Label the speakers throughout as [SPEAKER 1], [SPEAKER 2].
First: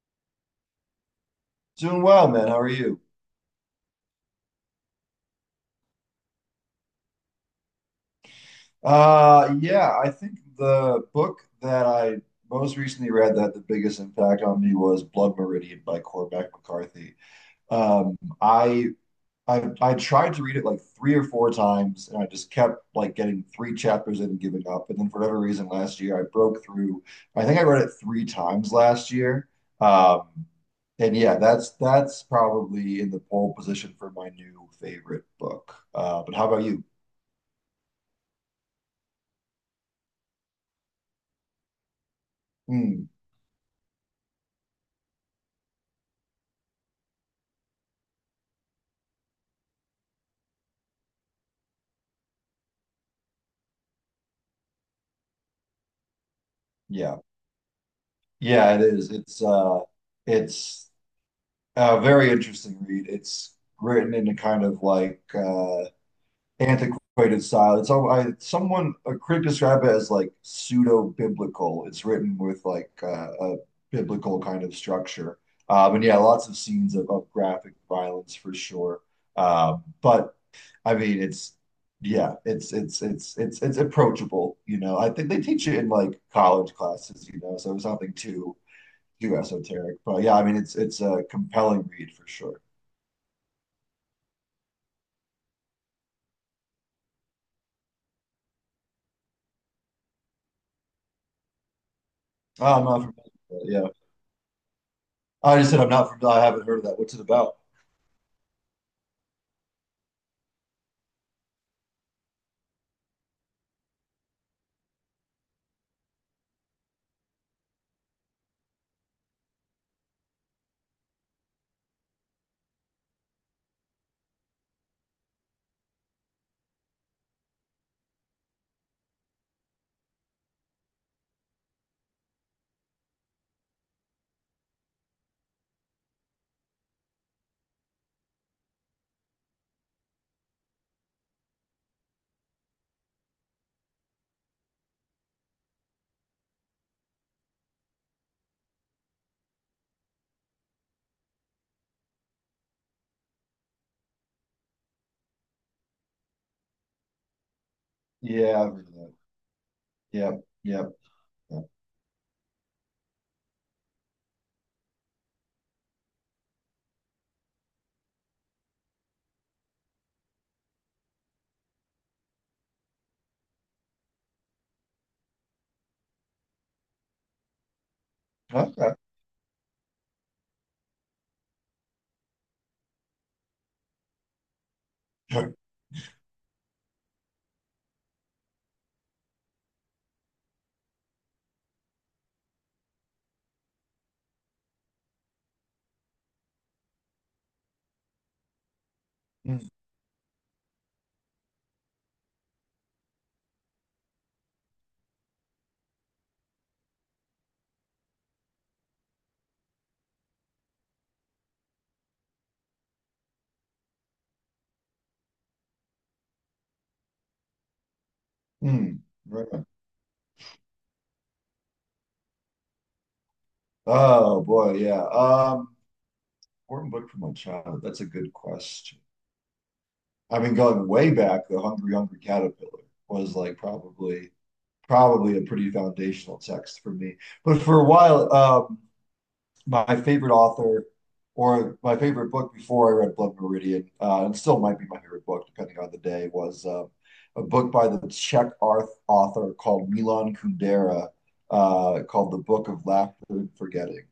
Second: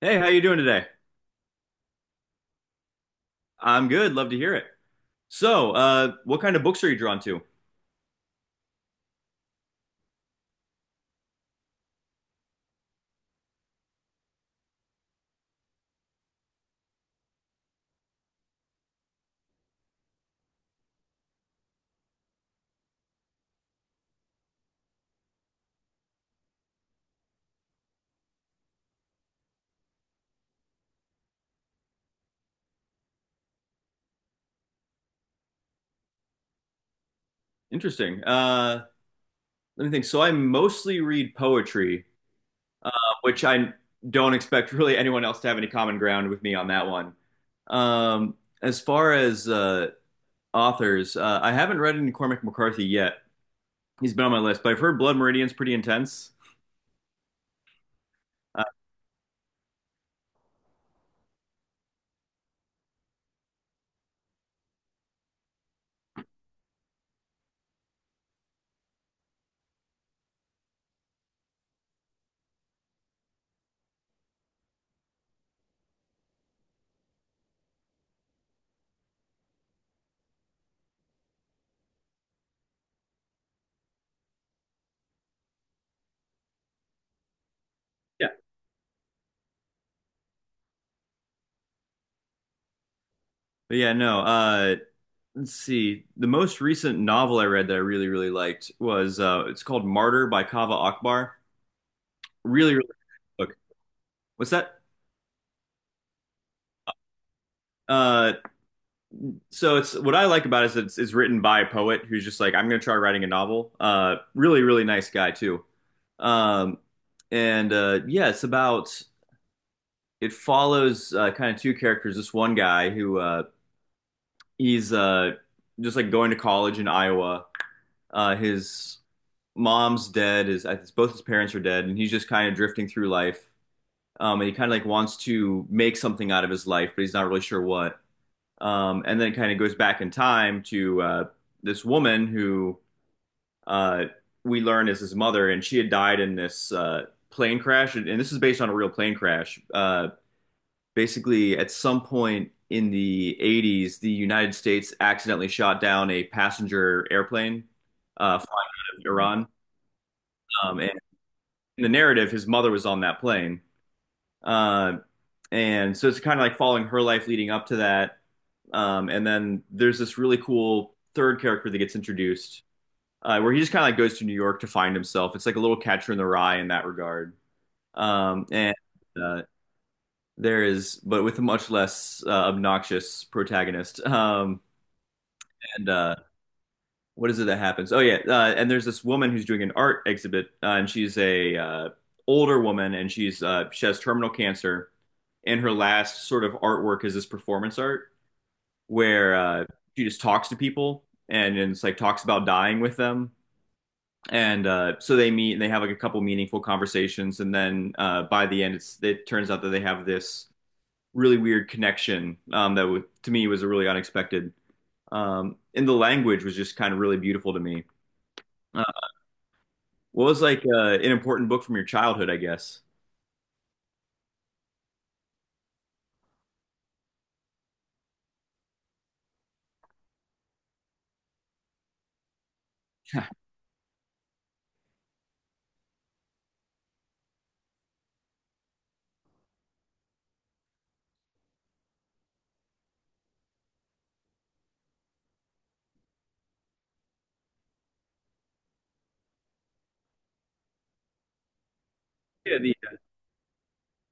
[SPEAKER 1] Hey, how you doing today?
[SPEAKER 2] Doing well, man. How are you?
[SPEAKER 1] I'm good. Love to hear it. So, what kind of books are you drawn to?
[SPEAKER 2] Yeah, I think the book that I most recently read that had the biggest impact on me was Blood Meridian by Cormac McCarthy. Um, I, I tried to read it like three or four times, and I just kept like getting three chapters in and giving up. And then for whatever reason, last year I broke through. I think I read it three times last year. Um, and yeah, that's probably in the pole position for my new favorite book. But how about you?
[SPEAKER 1] Interesting. Let me think. So, I mostly read poetry,
[SPEAKER 2] Hmm.
[SPEAKER 1] which I don't expect really anyone else to have any common ground with me on that one. Um, as far as authors, I haven't read any Cormac McCarthy yet. He's been on my list, but I've heard Blood Meridian's pretty intense.
[SPEAKER 2] Yeah.
[SPEAKER 1] Uh,
[SPEAKER 2] Yeah, it is. It's a very interesting read. It's written in a kind of like antiquated style. It's all I someone a critic described it as like pseudo-biblical. It's written with like a biblical kind of structure. And yeah, lots of scenes of graphic violence for sure. But I mean it's yeah, it's approachable, you know. I think they teach it in like college classes, you know, so it's nothing
[SPEAKER 1] yeah,
[SPEAKER 2] too too esoteric, but yeah, I mean it's a compelling read for sure.
[SPEAKER 1] but yeah, no. Let's see. The most recent novel I read that I really, really liked was it's called Martyr by Kaveh Akbar.
[SPEAKER 2] Oh,
[SPEAKER 1] Really,
[SPEAKER 2] I'm
[SPEAKER 1] really
[SPEAKER 2] not familiar,
[SPEAKER 1] good book.
[SPEAKER 2] with it, yeah.
[SPEAKER 1] What's that?
[SPEAKER 2] I just said I'm not familiar. I haven't heard of that. What's it about?
[SPEAKER 1] Uh, so it's what I like about it is that it's written by a poet who's just like, I'm gonna try writing a novel. Really, really nice guy too. Um, and yeah, it follows kind of two characters. This one guy who he's just like going to college in Iowa. His mom's dead. His Both his parents are dead, and he's just kind of drifting through life. And he kind of like wants to make something out of his life, but he's not really sure what. And then it kind of goes back in time to this woman who uh, we learn is his mother, and she had died in this plane crash. And, this is based on a real plane crash. Basically, at some point in the 80s, the United States accidentally shot down a passenger airplane
[SPEAKER 2] Yeah,
[SPEAKER 1] flying
[SPEAKER 2] I've heard of
[SPEAKER 1] to
[SPEAKER 2] that.
[SPEAKER 1] Iran.
[SPEAKER 2] Yeah, yeah,
[SPEAKER 1] And
[SPEAKER 2] yeah.
[SPEAKER 1] in the narrative, his mother was on that plane. Uh, and so it's kind of like following her life leading up to that. And then there's this really cool third character that gets introduced, where he just kind of like goes to New York to find himself. It's like a little Catcher in the Rye in that regard. And
[SPEAKER 2] Okay,
[SPEAKER 1] uh, there is, but with a much less obnoxious protagonist. Um,
[SPEAKER 2] sure.
[SPEAKER 1] and uh, what is it that happens? Oh yeah, and there's this woman who's doing an art exhibit, and she's a older woman, and she has terminal cancer, and her last sort of artwork is this performance art where
[SPEAKER 2] Mm,
[SPEAKER 1] she just talks to people and it's like talks about dying with them. And so they meet and they have like a couple meaningful conversations. And then by the end, it turns out that they have this really weird connection that w to me was a really unexpected. And the language was just kind of really beautiful to me. Uh,
[SPEAKER 2] mm, right. On.
[SPEAKER 1] what was like an important book from your childhood, I guess?
[SPEAKER 2] Oh boy, yeah. Important book from my childhood. That's a good question. I mean, going way back, The Hungry Hungry Caterpillar was like probably a pretty foundational text for me. But for a while, my favorite author or my favorite book before I read Blood Meridian, and still might be my favorite book depending on the day, was a book by the Czech art author called Milan Kundera called The
[SPEAKER 1] Yeah,
[SPEAKER 2] Book
[SPEAKER 1] the,
[SPEAKER 2] of Laughter and Forgetting.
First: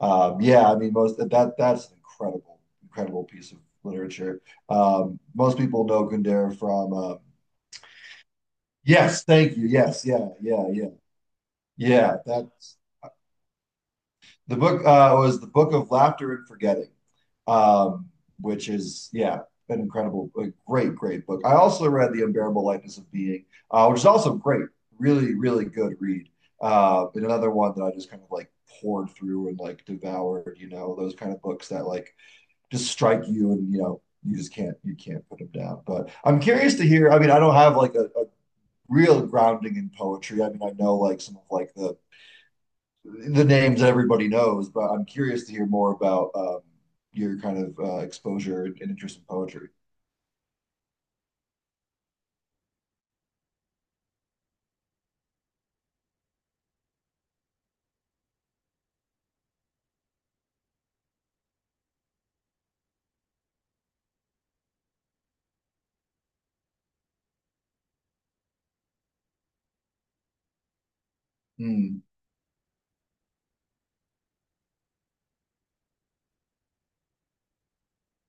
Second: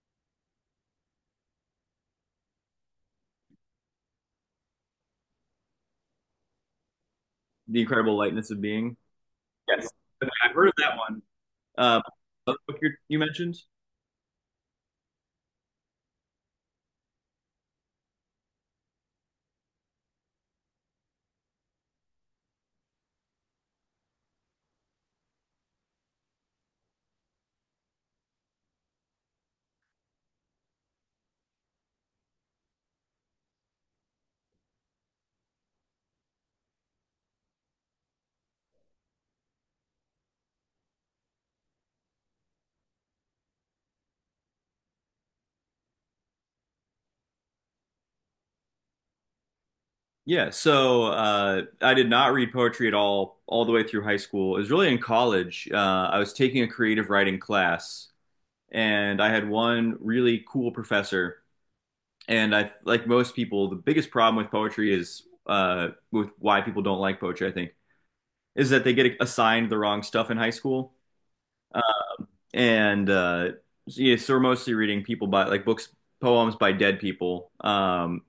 [SPEAKER 2] Yeah, I mean, most that that's an incredible, incredible piece of literature. Most people know Kundera from.
[SPEAKER 1] the Incredible Lightness of Being.
[SPEAKER 2] Yes, thank you.
[SPEAKER 1] Yes.
[SPEAKER 2] Yes, yeah,
[SPEAKER 1] I've heard
[SPEAKER 2] yeah,
[SPEAKER 1] of
[SPEAKER 2] yeah,
[SPEAKER 1] that one. Uh,
[SPEAKER 2] yeah.
[SPEAKER 1] what
[SPEAKER 2] That's
[SPEAKER 1] book you mentioned?
[SPEAKER 2] The book was the Book of Laughter and Forgetting, um, which is yeah, an incredible, a great, great book. I also read The Unbearable Lightness of Being, which is also great, really, really good read. And another one that I just kind of like poured through and like devoured. You know, those kind of books that like just strike you and you know you just can't put them down. But I'm curious to hear. I mean, I don't have like a real grounding in poetry. I mean, I know like some of like the names everybody knows, but I'm curious to hear more about your kind of exposure and interest in poetry.
[SPEAKER 1] Yeah, so I did not read poetry at all the way through high school. It was really in college. I was taking a creative writing class, and I had one really cool professor. And I, like most people, the biggest problem with poetry is, with why people don't like poetry, I think, is that they get assigned the wrong stuff in high school
[SPEAKER 2] Mm,
[SPEAKER 1] and So, yeah, so we're mostly reading people by like books, poems by dead people.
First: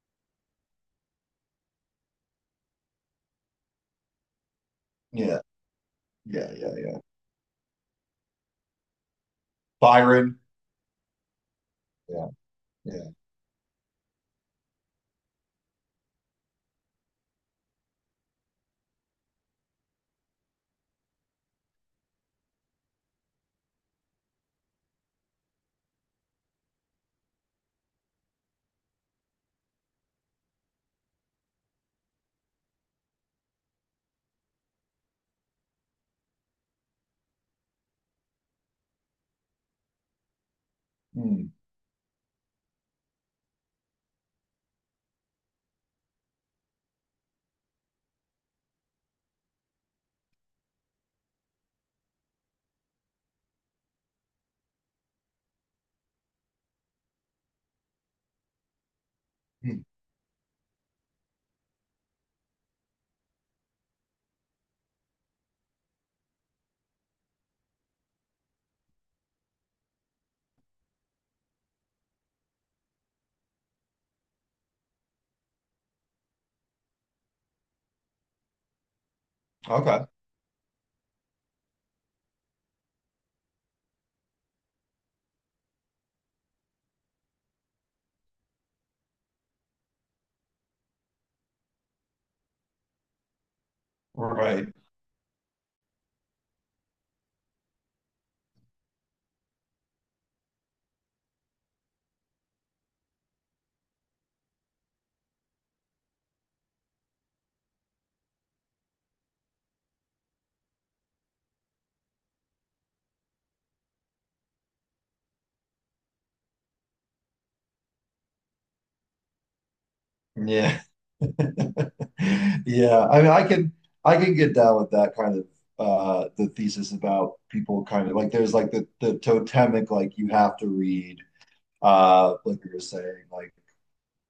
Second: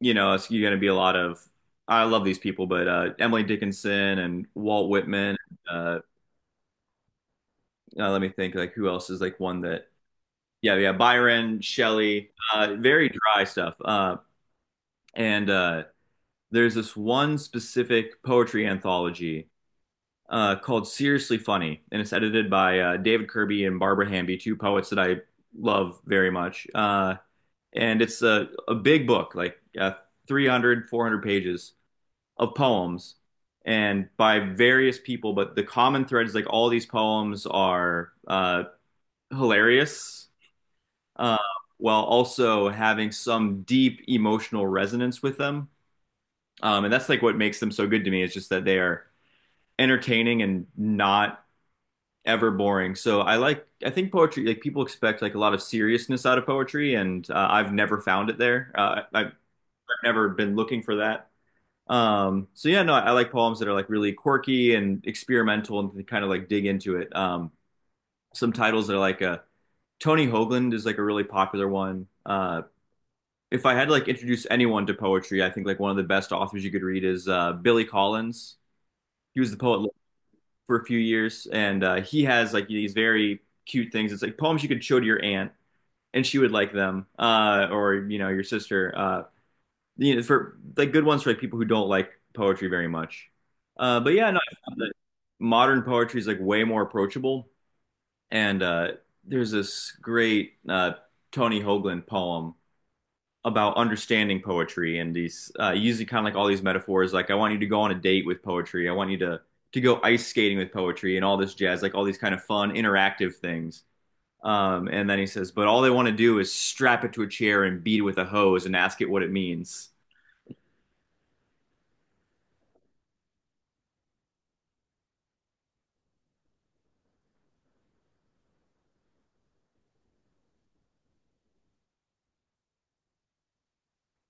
[SPEAKER 1] You know, it's you're gonna be a lot of, I love these people, but Emily Dickinson and Walt Whitman.
[SPEAKER 2] yeah,
[SPEAKER 1] Uh,
[SPEAKER 2] yeah, yeah, yeah.
[SPEAKER 1] Let me think, like who else is like one that?
[SPEAKER 2] Byron.
[SPEAKER 1] Yeah, yeah, Byron,
[SPEAKER 2] Yeah,
[SPEAKER 1] Shelley,
[SPEAKER 2] yeah.
[SPEAKER 1] very dry stuff. And there's this one specific poetry anthology called Seriously Funny, and it's edited by David Kirby and Barbara Hamby, two poets that I love very much. And it's a big book like 300 pages of poems and by various people, but the common thread is like all these poems are hilarious, uh,
[SPEAKER 2] Mm,
[SPEAKER 1] while also having some deep emotional resonance with them, and that's like what makes them so good to me. It's just that they are entertaining and not ever boring. So I like, I think poetry like people expect like a lot of seriousness out of poetry, and I've never found it there. I
[SPEAKER 2] mm,
[SPEAKER 1] never been looking for that. So yeah, no, I like poems that are like really quirky and experimental and kind of like dig into it. Some titles that are like a, Tony Hoagland is like a really popular one. If I had to like introduce anyone to poetry, I think like one of the best authors you could read is Billy Collins. He was the poet
[SPEAKER 2] okay,
[SPEAKER 1] for a few years, and he has like these very cute things. It's like poems you could show to your aunt, and she would like them, or you know your sister. You know, for like good ones, for like people who don't like poetry very much. But yeah, no, I
[SPEAKER 2] right.
[SPEAKER 1] found that modern poetry is like way more approachable. And there's this great Tony Hoagland poem about understanding poetry and these using kind of like all these metaphors. Like I want you to go on a date with poetry. I want you to go ice skating with poetry and all this jazz, like all these kind of fun interactive things. And then he says, but all they want to do is strap it to a chair and beat it with a hose and ask it what it means.
[SPEAKER 2] Yeah, yeah. I mean, I can get down with that kind of the thesis about people kind of like there's like the totemic like you have to read like you were saying like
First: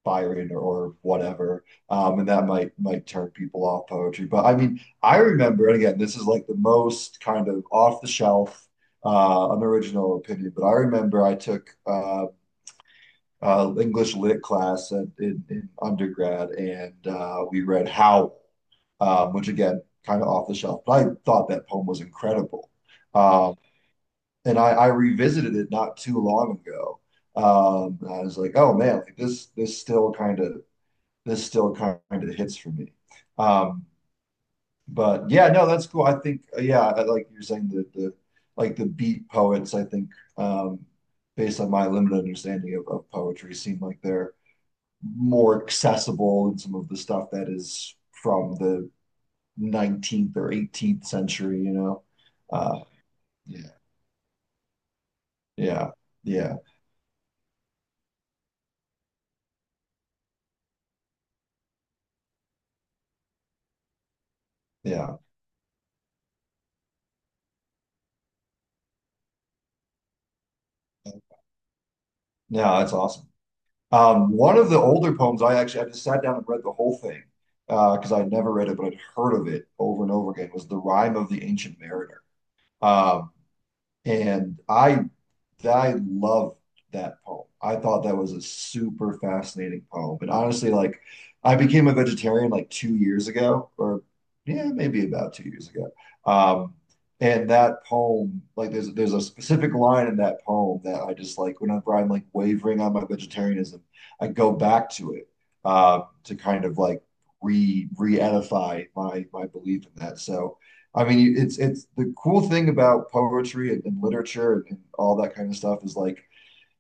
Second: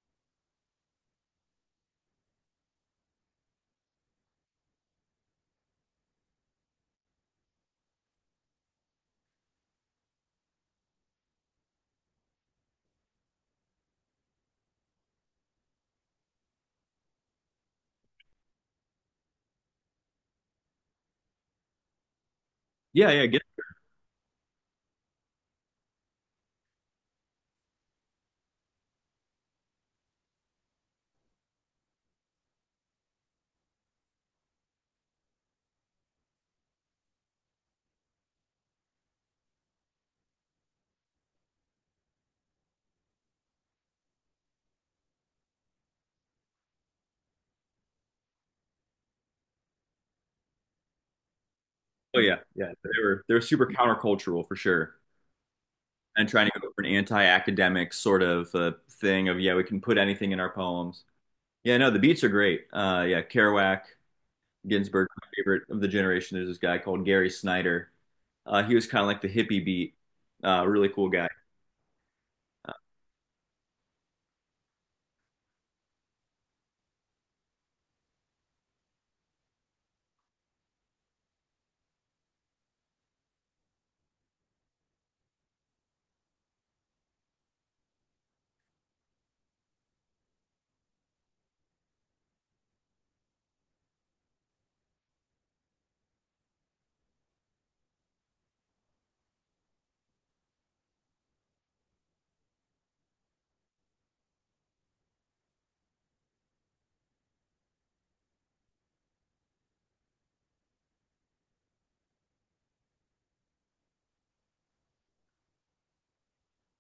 [SPEAKER 2] Byron or whatever. And that might turn people off poetry. But I mean, I remember, and again, this is like the most kind of off the shelf, unoriginal opinion, but I remember I took English lit class at, in undergrad, and we read Howl, which again, kind of off the shelf, but I thought that poem was incredible.
[SPEAKER 1] Yeah, yeah, get
[SPEAKER 2] Um, and I revisited it not too long ago. I was like, oh man, like this still kind of hits for me. Um, but yeah, no, that's cool. I think yeah, like you're saying the like the beat poets. I think um, based on my limited understanding of poetry, seem like they're more accessible than some of the stuff that is from the 19th or 18th century. You know,
[SPEAKER 1] Oh yeah, yeah.
[SPEAKER 2] uh,
[SPEAKER 1] They were super
[SPEAKER 2] yeah,
[SPEAKER 1] countercultural for sure,
[SPEAKER 2] yeah,
[SPEAKER 1] and trying
[SPEAKER 2] yeah,
[SPEAKER 1] to go for an anti-academic sort of thing of, yeah, we can put anything in our poems. Yeah, no, the beats are great. Yeah, Kerouac, Ginsberg,
[SPEAKER 2] yeah.
[SPEAKER 1] my favorite of the generation. There's this guy called Gary Snyder. He was kind of like the hippie beat, really cool guy. Uh,
[SPEAKER 2] No, that's awesome. One of the older poems, I just sat down and read the whole thing because I'd never read it, but I'd heard of it over and over again. Was the Rime of the Ancient Mariner, um, and I love that poem. I thought that was a super fascinating poem. And honestly, like I became a vegetarian like 2 years ago, or yeah, maybe about 2 years ago. Um, and that poem, like there's a specific line in that poem that I just like whenever I'm like wavering on my vegetarianism, I go back to it to kind of like re re-edify my my belief in that. So I mean, it's the cool thing about poetry and literature and all that kind of stuff is like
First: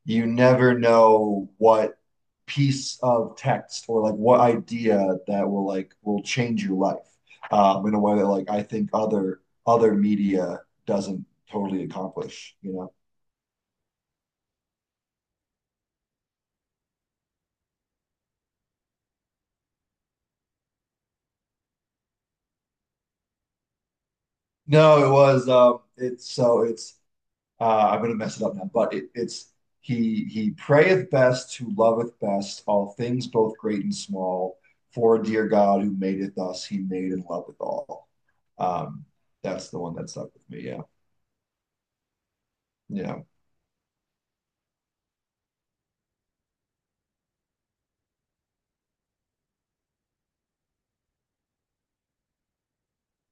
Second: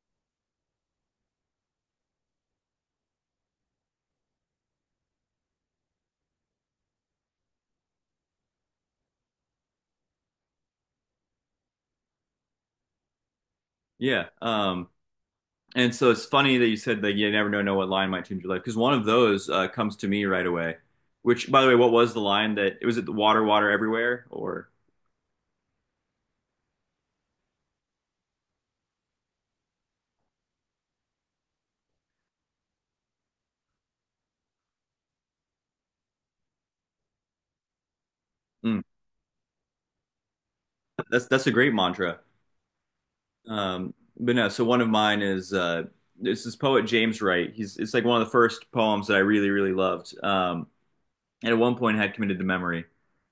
[SPEAKER 2] you never know what piece of text or like what idea that will like will change your life in a way that like I think other other media doesn't totally accomplish, you know.
[SPEAKER 1] yeah, um, and so it's funny that you said that you never know what line might change your life, because one of those comes to me right away. Which, by the way, what was the line? That was it? The water, water everywhere, or
[SPEAKER 2] No, it was it's so it's I'm going to mess it up now, but it, it's he prayeth best who loveth best all things both great and small. For dear God who madeth us, he made and loveth all.
[SPEAKER 1] mm.
[SPEAKER 2] Um, that's the one that stuck with me. Yeah,
[SPEAKER 1] That's a great mantra.
[SPEAKER 2] yeah.
[SPEAKER 1] Um, but no, so one of mine is, this is poet James Wright. He's It's like one of the first poems that I really really loved. And at one point I had committed to memory.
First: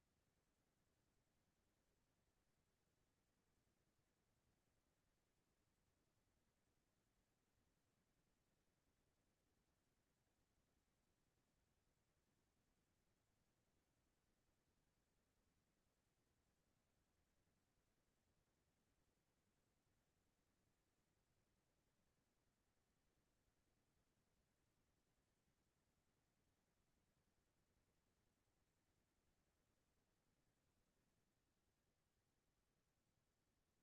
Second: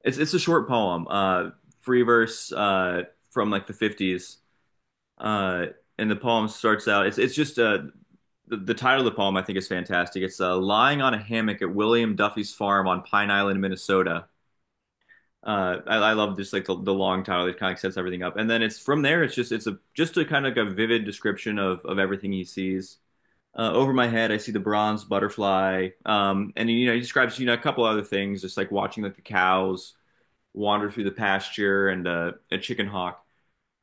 [SPEAKER 1] It's a short poem, free verse, from like the fifties. Uh, and the poem starts out. It's just the title of the poem, I think, is fantastic. It's lying on a hammock at William Duffy's farm on Pine Island, Minnesota. I love just like the long title that kind of sets everything up, and then it's from there, it's a just a kind of like a vivid description of everything he sees. Over my head I see the bronze butterfly, and you know, he describes, you know, a couple other things, just like watching like the cows wander through the pasture and a chicken hawk.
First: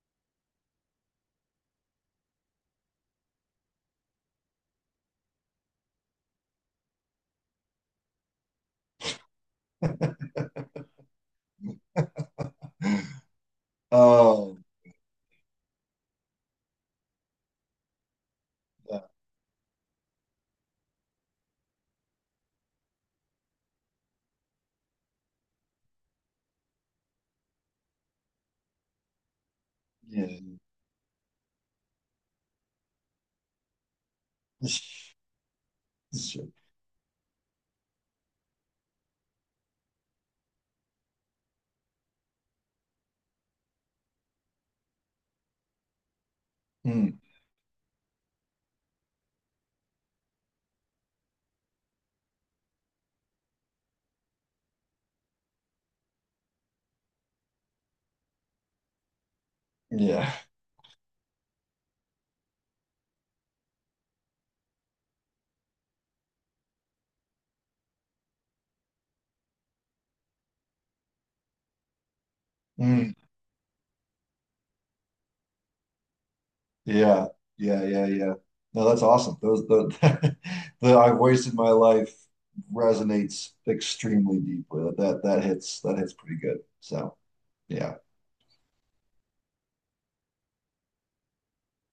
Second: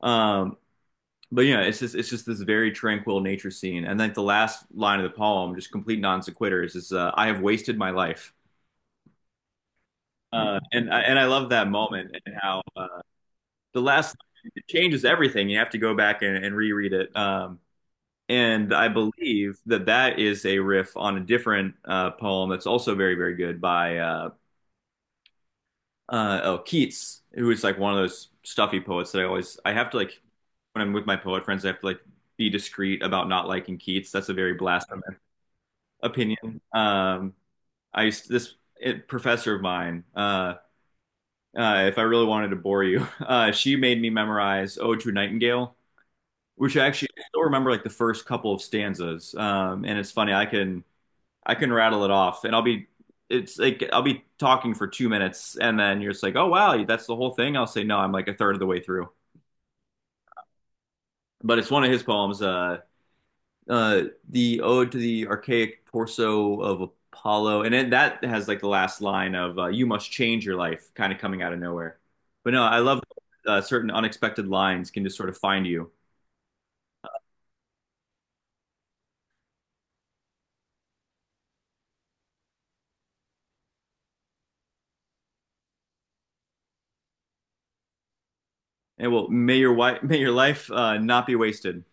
[SPEAKER 1] Um but yeah, it's just this very tranquil nature scene, and then the last line of the poem, just complete non sequiturs, is, I have wasted my life. And I love that moment, and how the last line,
[SPEAKER 2] Oh,
[SPEAKER 1] it changes everything. You have to go back and reread it. And I
[SPEAKER 2] uh,
[SPEAKER 1] believe that that is a riff on a different poem that's also very, very good by, oh, Keats, who is like one of those stuffy poets that I always, I have to like,
[SPEAKER 2] yeah.
[SPEAKER 1] when I'm with my poet friends, I have to like be discreet about not liking Keats. That's a very blasphemous opinion. I used to, this professor of mine. If I really wanted to bore you, she made me memorize "Ode to a Nightingale," which actually
[SPEAKER 2] Mm,
[SPEAKER 1] I still remember like the first couple of stanzas. And it's funny, I can rattle it off, and I'll be it's like I'll be talking for 2 minutes, and then you're just like, oh wow, that's the whole thing. I'll say no, I'm like a third of the way through.
[SPEAKER 2] yeah,
[SPEAKER 1] But it's one of his poems, uh, the Ode to the Archaic Torso of Apollo, and it, that has like the last line of "You must change your life," kind of coming out of nowhere. But no, I love
[SPEAKER 2] Mm,
[SPEAKER 1] certain unexpected lines can just sort of find you.
[SPEAKER 2] yeah, yeah, yeah, yeah. No, that's awesome. Those the the I've wasted my life resonates extremely deeply. That hits that hits pretty good. So. Yeah.
[SPEAKER 1] And well, may your life not be wasted.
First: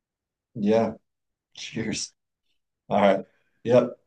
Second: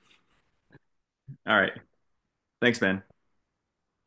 [SPEAKER 2] Yeah.
[SPEAKER 1] All right.
[SPEAKER 2] Cheers.
[SPEAKER 1] Thanks,
[SPEAKER 2] All
[SPEAKER 1] man.
[SPEAKER 2] right. Yep.